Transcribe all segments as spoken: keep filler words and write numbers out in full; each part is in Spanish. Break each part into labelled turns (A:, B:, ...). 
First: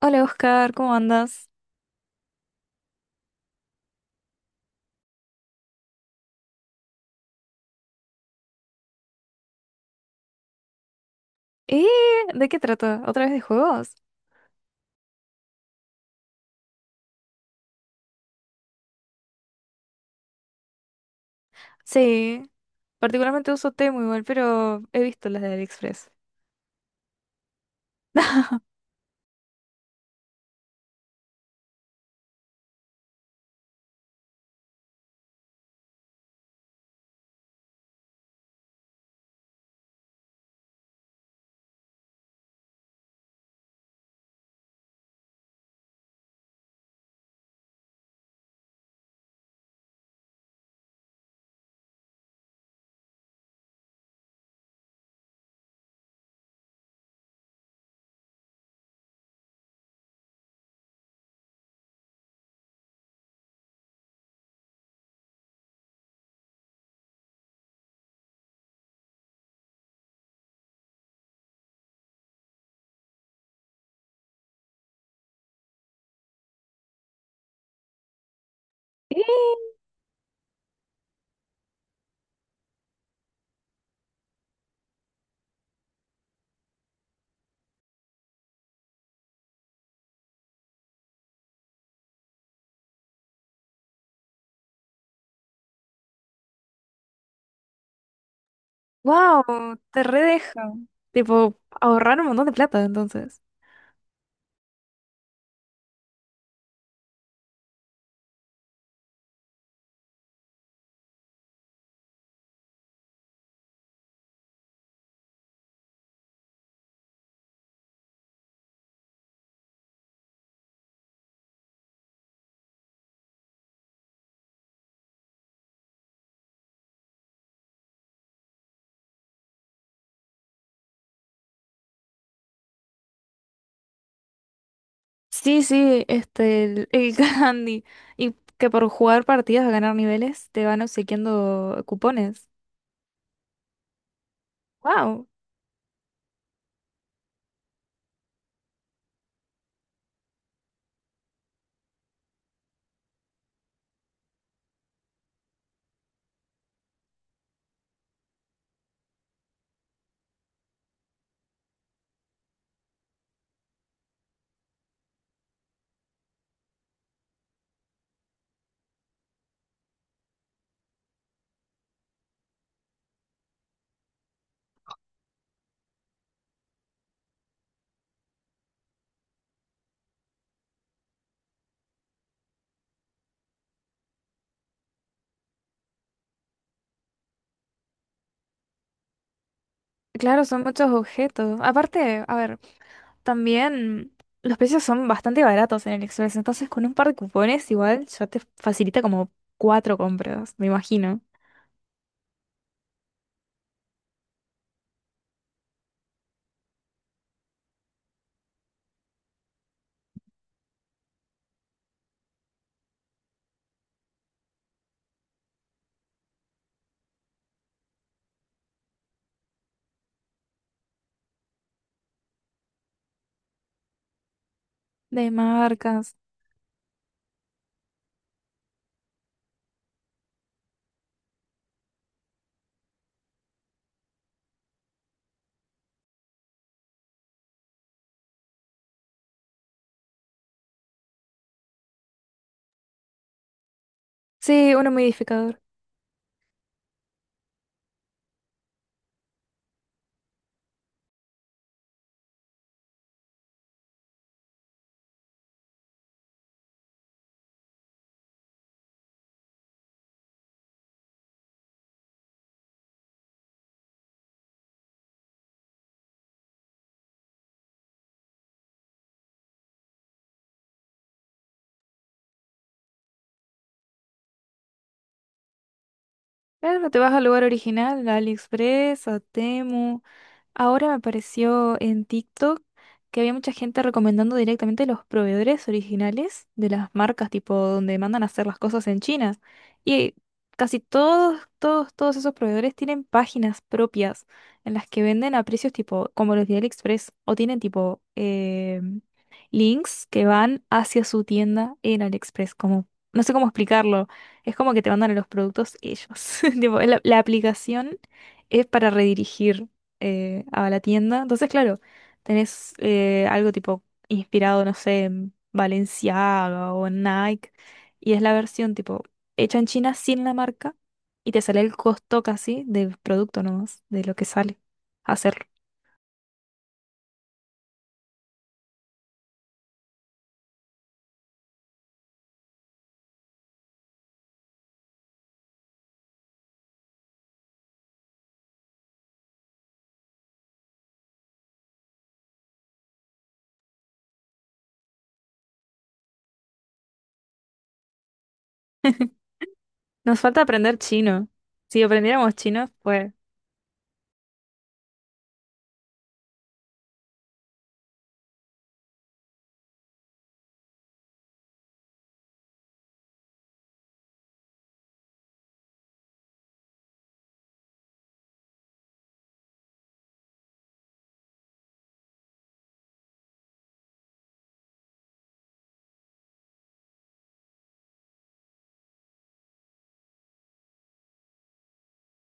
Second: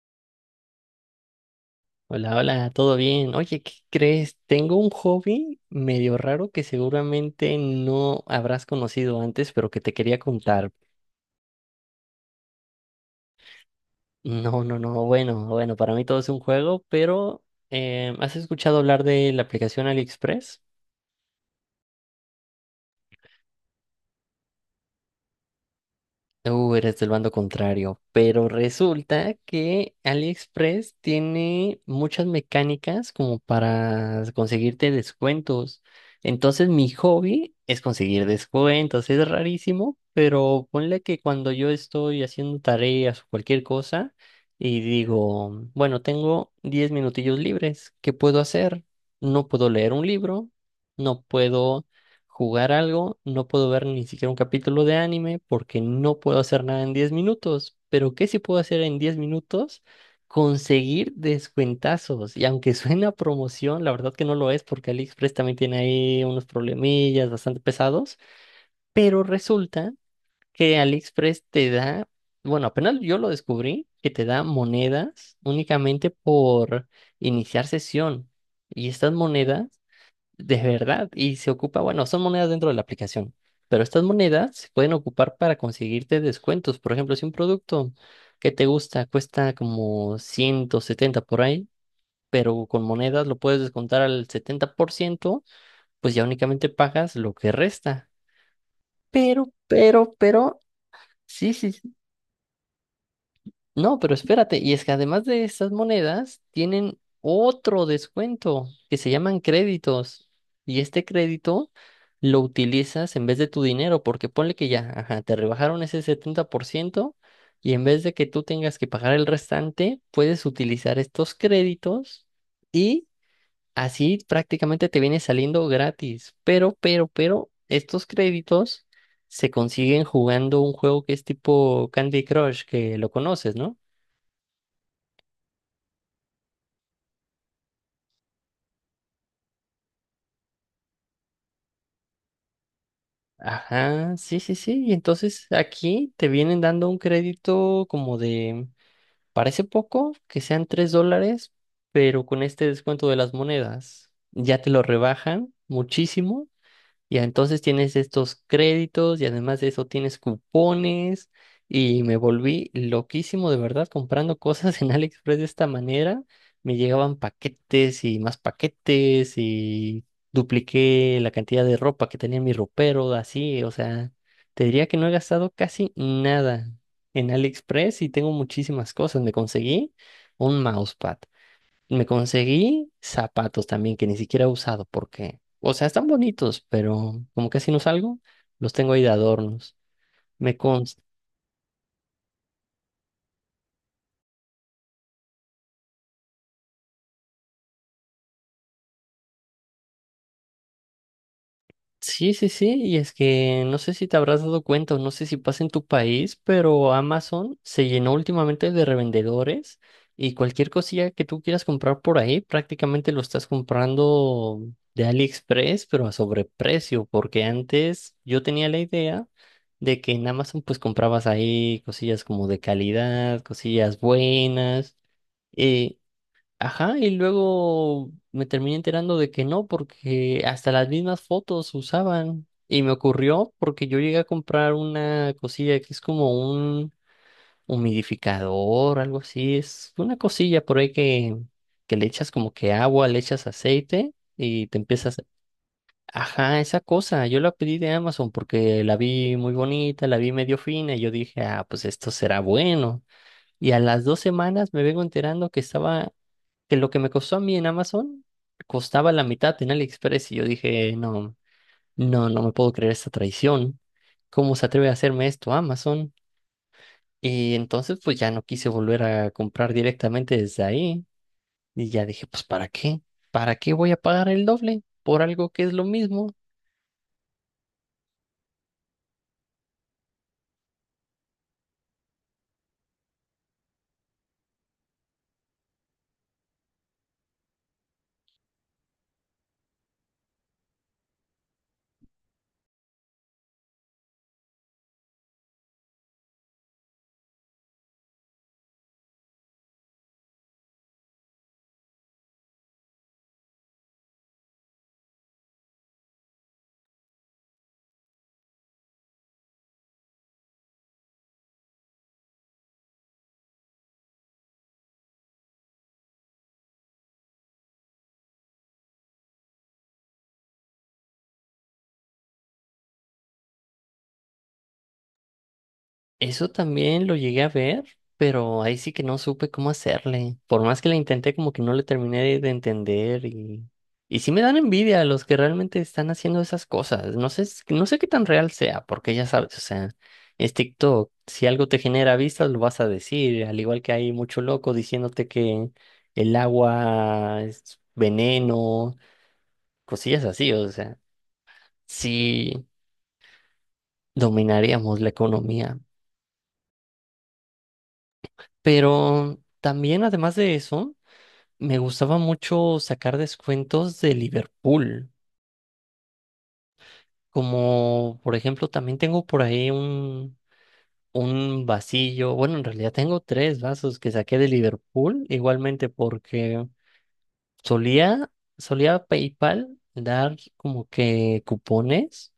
A: Hola Oscar, ¿cómo andas?
B: Hola, hola, ¿todo bien? Oye, ¿qué crees? Tengo un hobby medio raro que seguramente no habrás conocido antes, pero que te quería contar.
A: ¿Eh? ¿De qué trata? ¿Otra vez de juegos?
B: No, no, no, bueno, bueno, para mí todo es un juego, pero eh, ¿has escuchado hablar de la aplicación AliExpress?
A: Sí, particularmente uso Temu igual, pero he visto las de AliExpress.
B: Uh, eres del bando contrario, pero resulta que AliExpress tiene muchas mecánicas como para conseguirte descuentos. Entonces mi hobby es conseguir descuentos, es rarísimo, pero ponle que cuando yo estoy haciendo tareas o cualquier cosa y digo, bueno, tengo diez minutillos libres, ¿qué puedo hacer? No puedo leer un libro, no puedo jugar algo, no puedo ver ni siquiera un capítulo de anime porque no puedo hacer nada en diez minutos. Pero ¿qué sí puedo hacer en diez minutos? Conseguir descuentazos. Y aunque suena a promoción, la verdad que no lo es porque AliExpress también tiene ahí unos problemillas bastante pesados. Pero resulta que AliExpress te da, bueno, apenas yo lo descubrí, que te da monedas únicamente por iniciar sesión. Y estas monedas
A: ¡Eh!
B: de verdad, y se ocupa, bueno, son monedas dentro de la aplicación, pero estas monedas se pueden ocupar para conseguirte descuentos. Por ejemplo, si un producto que te gusta cuesta como ciento setenta por ahí, pero con monedas lo puedes descontar al setenta por ciento, pues ya únicamente pagas lo que resta. Pero,
A: ¡Wow! Te
B: pero,
A: redeja.
B: pero, sí,
A: Tipo,
B: sí.
A: ahorrar un montón de plata entonces.
B: No, pero espérate, y es que además de esas monedas, tienen otro descuento que se llaman créditos. Y este crédito lo utilizas en vez de tu dinero, porque ponle que ya, ajá, te rebajaron ese setenta por ciento y en vez de que tú tengas que pagar el restante, puedes utilizar estos créditos y así prácticamente te viene saliendo gratis. Pero, pero, pero, estos créditos se consiguen jugando un juego que es tipo Candy Crush, que lo conoces, ¿no?
A: Sí, sí, este, el, el candy. Y que por jugar partidas a ganar niveles te van obsequiando cupones.
B: Ajá, sí, sí, sí. Y
A: ¡Wow!
B: entonces aquí te vienen dando un crédito como de, parece poco, que sean tres dólares, pero con este descuento de las monedas ya te lo rebajan muchísimo y entonces tienes estos créditos y además de eso tienes cupones y me volví loquísimo de verdad comprando cosas en AliExpress de esta manera. Me llegaban paquetes y más paquetes y dupliqué la cantidad de ropa que tenía en mi ropero, así, o sea, te diría que no he gastado casi nada en AliExpress y tengo muchísimas cosas. Me conseguí un mousepad. Me conseguí zapatos también que ni siquiera he usado porque, o sea, están bonitos, pero como casi no salgo, los tengo ahí de adornos.
A: Claro,
B: Me,
A: son muchos
B: cons-
A: objetos. Aparte, a ver. También los precios son bastante baratos en el Express, entonces con un par de cupones igual ya te facilita como cuatro compras, me imagino.
B: Sí, sí, sí, y es que no sé si te habrás dado cuenta o no sé si pasa en tu país, pero Amazon se llenó últimamente de revendedores y cualquier cosilla que tú quieras comprar por ahí, prácticamente lo estás comprando de AliExpress, pero a sobreprecio, porque antes yo tenía la idea de que en Amazon pues comprabas ahí cosillas como de calidad, cosillas buenas.
A: De marcas.
B: Ajá, y luego me terminé enterando de que no, porque hasta las mismas fotos usaban. Y me ocurrió porque yo llegué a comprar una cosilla que es como un humidificador, algo así. Es una cosilla por ahí que, que le echas como que agua, le echas aceite y
A: Sí,
B: te
A: uno
B: empiezas.
A: modificador.
B: Ajá, esa cosa. Yo la pedí de Amazon porque la vi muy bonita, la vi medio fina y yo dije, ah, pues esto será bueno. Y a las dos semanas me vengo enterando que estaba, que lo que me costó a mí en Amazon costaba la mitad en AliExpress y yo dije, no, no, no me puedo creer esta traición. ¿Cómo se atreve a hacerme esto Amazon? Y entonces pues ya no quise volver a comprar directamente desde ahí y ya dije, pues ¿para qué? ¿Para qué voy a pagar el doble por algo que es lo mismo?
A: Claro, te vas al lugar original, a AliExpress, a Temu. Ahora me apareció en TikTok que había mucha gente recomendando directamente los proveedores originales de las marcas, tipo donde mandan a hacer las cosas en China. Y casi todos, todos, todos esos proveedores tienen páginas propias en las que venden a precios tipo como los de AliExpress o tienen tipo eh, links que van hacia su tienda en AliExpress, como no sé cómo explicarlo. Es como que te mandan los productos ellos. Tipo, la, la aplicación es para redirigir eh, a la tienda. Entonces, claro, tenés eh, algo tipo inspirado, no sé, en Balenciaga o en Nike. Y es la versión tipo hecha en China sin la marca. Y te sale el costo casi del producto nomás, de lo que sale hacerlo.
B: Eso también lo llegué a ver, pero ahí sí que no supe cómo hacerle. Por más que la intenté, como que no le terminé de, de, entender y, y sí me dan envidia los que realmente están haciendo esas cosas. No sé, s- no sé qué tan real sea, porque ya sabes, o sea, es TikTok. Si algo te genera vistas, lo vas a decir. Al igual que hay mucho loco diciéndote que el agua es veneno,
A: Nos
B: cosillas
A: falta
B: así, o
A: aprender
B: sea,
A: chino. Si aprendiéramos
B: sí
A: chino, pues...
B: dominaríamos la economía. Pero también, además de eso. Me gustaba mucho sacar descuentos de Liverpool, como por ejemplo también tengo por ahí un, un, vasillo, bueno, en realidad tengo tres vasos que saqué de Liverpool, igualmente porque solía, solía PayPal dar como que cupones.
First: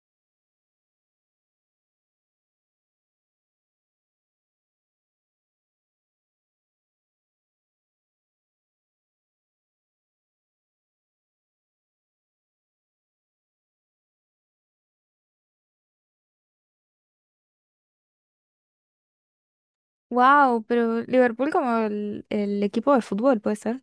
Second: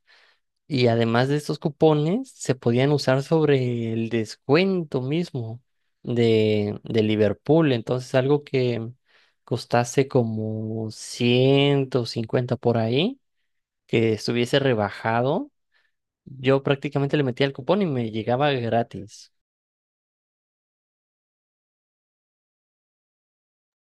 B: Y además de estos cupones, se podían usar sobre el descuento mismo de, de Liverpool. Entonces, algo que costase como ciento cincuenta por ahí, que estuviese rebajado, yo prácticamente le metía el cupón y me llegaba gratis.
A: Wow, pero Liverpool como el, el equipo de fútbol, ¿puede ser?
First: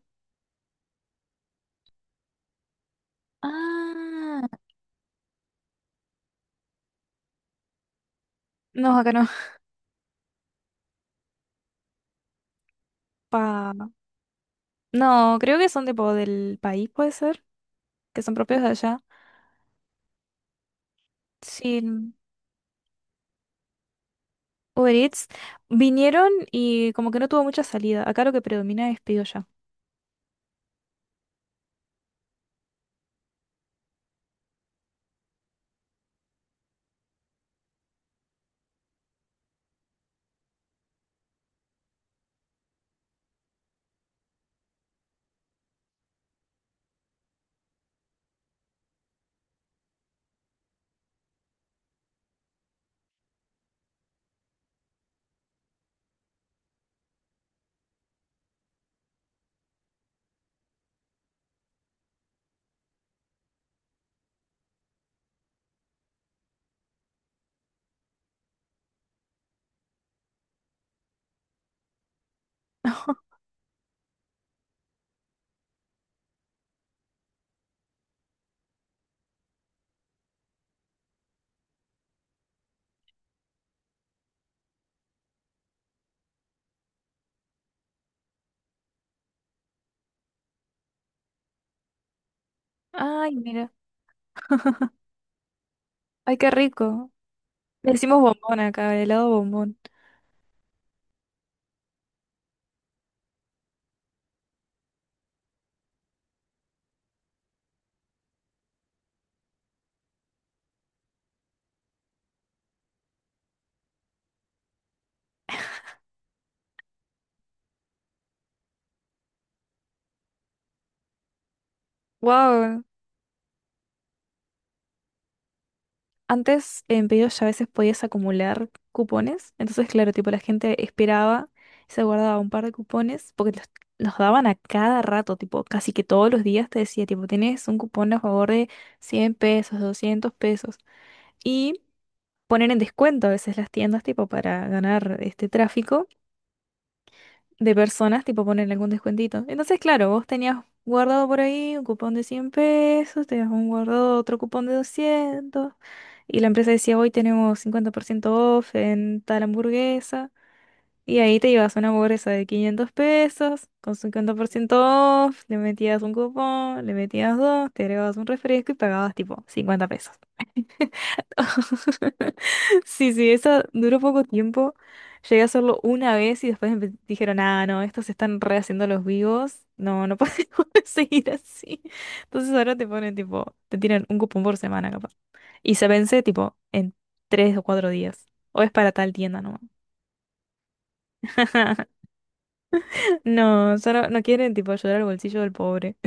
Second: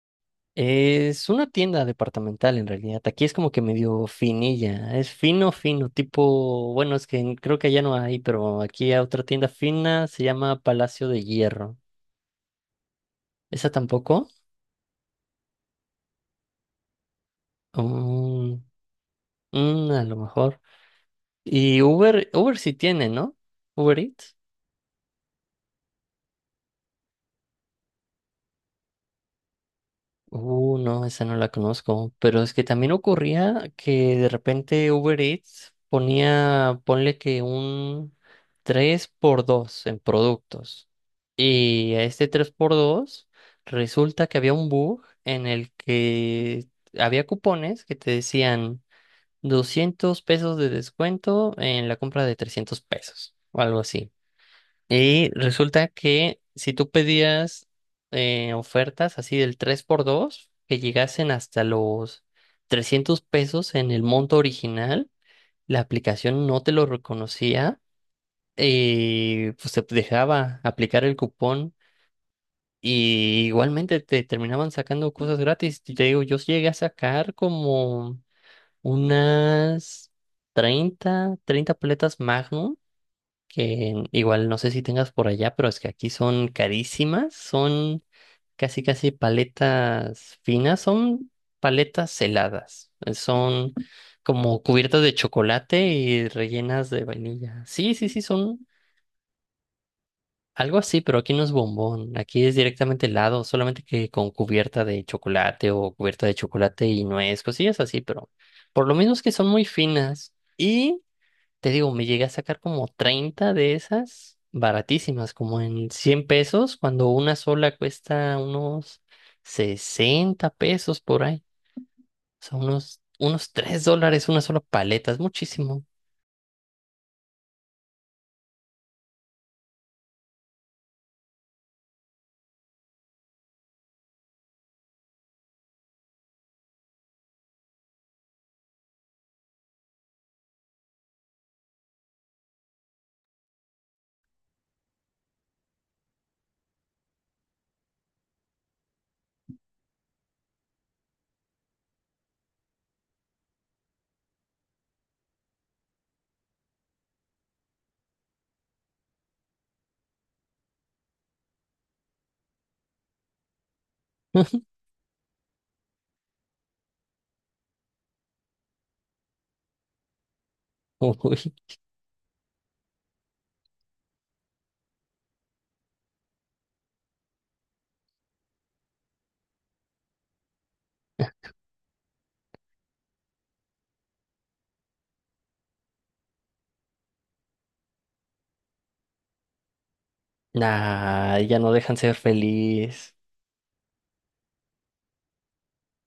B: Es una tienda departamental en realidad. Aquí es como que medio
A: Ah,
B: finilla. Es fino, fino, tipo, bueno, es que creo que allá no hay, pero aquí
A: no,
B: hay
A: acá
B: otra
A: no.
B: tienda fina, se llama Palacio de Hierro. Esa
A: Pa-
B: tampoco.
A: No, creo que son tipo del país, puede ser, que son
B: Oh,
A: propios de allá.
B: mm, a lo mejor.
A: Sí,
B: Y
A: n-
B: Uber, Uber sí tiene, ¿no? Uber Eats.
A: Uber Eats vinieron y como que no tuvo mucha salida. Acá lo que predomina es pido ya.
B: Uh, no, esa no la conozco. Pero es que también ocurría que de repente Uber Eats ponía, ponle que un tres por dos en productos. Y a este tres por dos resulta que había un bug en el que había cupones que te decían doscientos pesos de descuento en la compra de trescientos pesos o algo así. Y resulta que si tú pedías eh, ofertas así del tres por dos que llegasen hasta los trescientos pesos en el monto original, la aplicación no te lo reconocía y pues te dejaba aplicar el cupón. Y igualmente te terminaban sacando cosas gratis. Y te digo, yo llegué a sacar como unas treinta treinta paletas Magnum, que igual no sé si tengas por allá, pero es que aquí son carísimas, son casi casi paletas finas, son paletas heladas, eh,
A: Ay, mira.
B: son como cubiertas de chocolate y
A: Ay, qué
B: rellenas de
A: rico.
B: vainilla.
A: Le
B: Sí, sí,
A: decimos
B: sí,
A: bombón
B: son
A: acá, helado bombón.
B: algo así, pero aquí no es bombón, aquí es directamente helado, solamente que con cubierta de chocolate o cubierta de chocolate y nuez, cosillas así, pero por lo menos que son muy finas. Y te digo, me llegué a sacar como treinta de esas baratísimas, como en cien pesos, cuando una sola cuesta unos sesenta pesos por ahí. O sea,
A: Wow.
B: unos, unos tres dólares una sola paleta, es muchísimo.
A: Antes en pedidos ya a veces podías acumular cupones, entonces claro, tipo la gente esperaba, se guardaba un par de cupones porque los, los daban a cada rato, tipo casi que todos los días te decía, tipo, tenés un cupón a favor de cien pesos, doscientos pesos y poner en descuento a veces las tiendas, tipo, para ganar este tráfico de personas, tipo poner algún descuentito. Entonces, claro, vos tenías guardado por ahí un cupón de cien pesos, tenías un guardado otro cupón de doscientos y la empresa decía, hoy tenemos cincuenta por ciento off en tal hamburguesa, y ahí te ibas a una hamburguesa de quinientos pesos, con cincuenta por ciento off, le metías un cupón, le metías dos, te agregabas un refresco y pagabas tipo cincuenta pesos.
B: Uy,
A: Sí, sí, eso duró poco tiempo. Llegué a hacerlo una vez y después empe- dijeron, ah, no, estos se están rehaciendo los vivos. No, no podemos seguir así. Entonces ahora te ponen tipo, te tiran un cupón por semana capaz. Y se vence tipo en tres o cuatro días. O es para tal tienda nomás.
B: nah, ya no dejan ser feliz.
A: No, solo no quieren tipo ayudar al bolsillo del pobre.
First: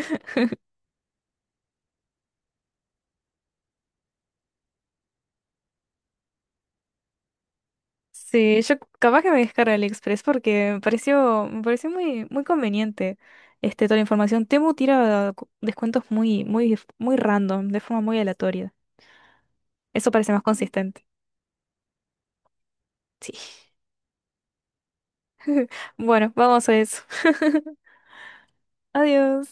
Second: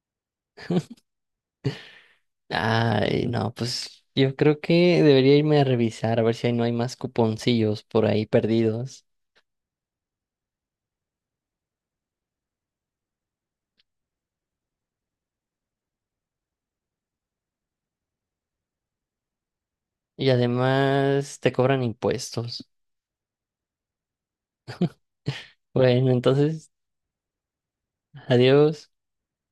B: Ay, no, pues yo creo que debería irme a revisar a ver si ahí no hay más cuponcillos por ahí
A: Sí, yo
B: perdidos.
A: capaz que me descargo AliExpress porque me pareció, me pareció muy, muy conveniente este, toda la información. Temu tira cu- descuentos muy, muy, muy random, de forma muy aleatoria. Eso
B: Y
A: parece más consistente.
B: además te cobran impuestos.
A: Sí.
B: Bueno,
A: Bueno, vamos
B: entonces,
A: a eso.
B: adiós.
A: Adiós.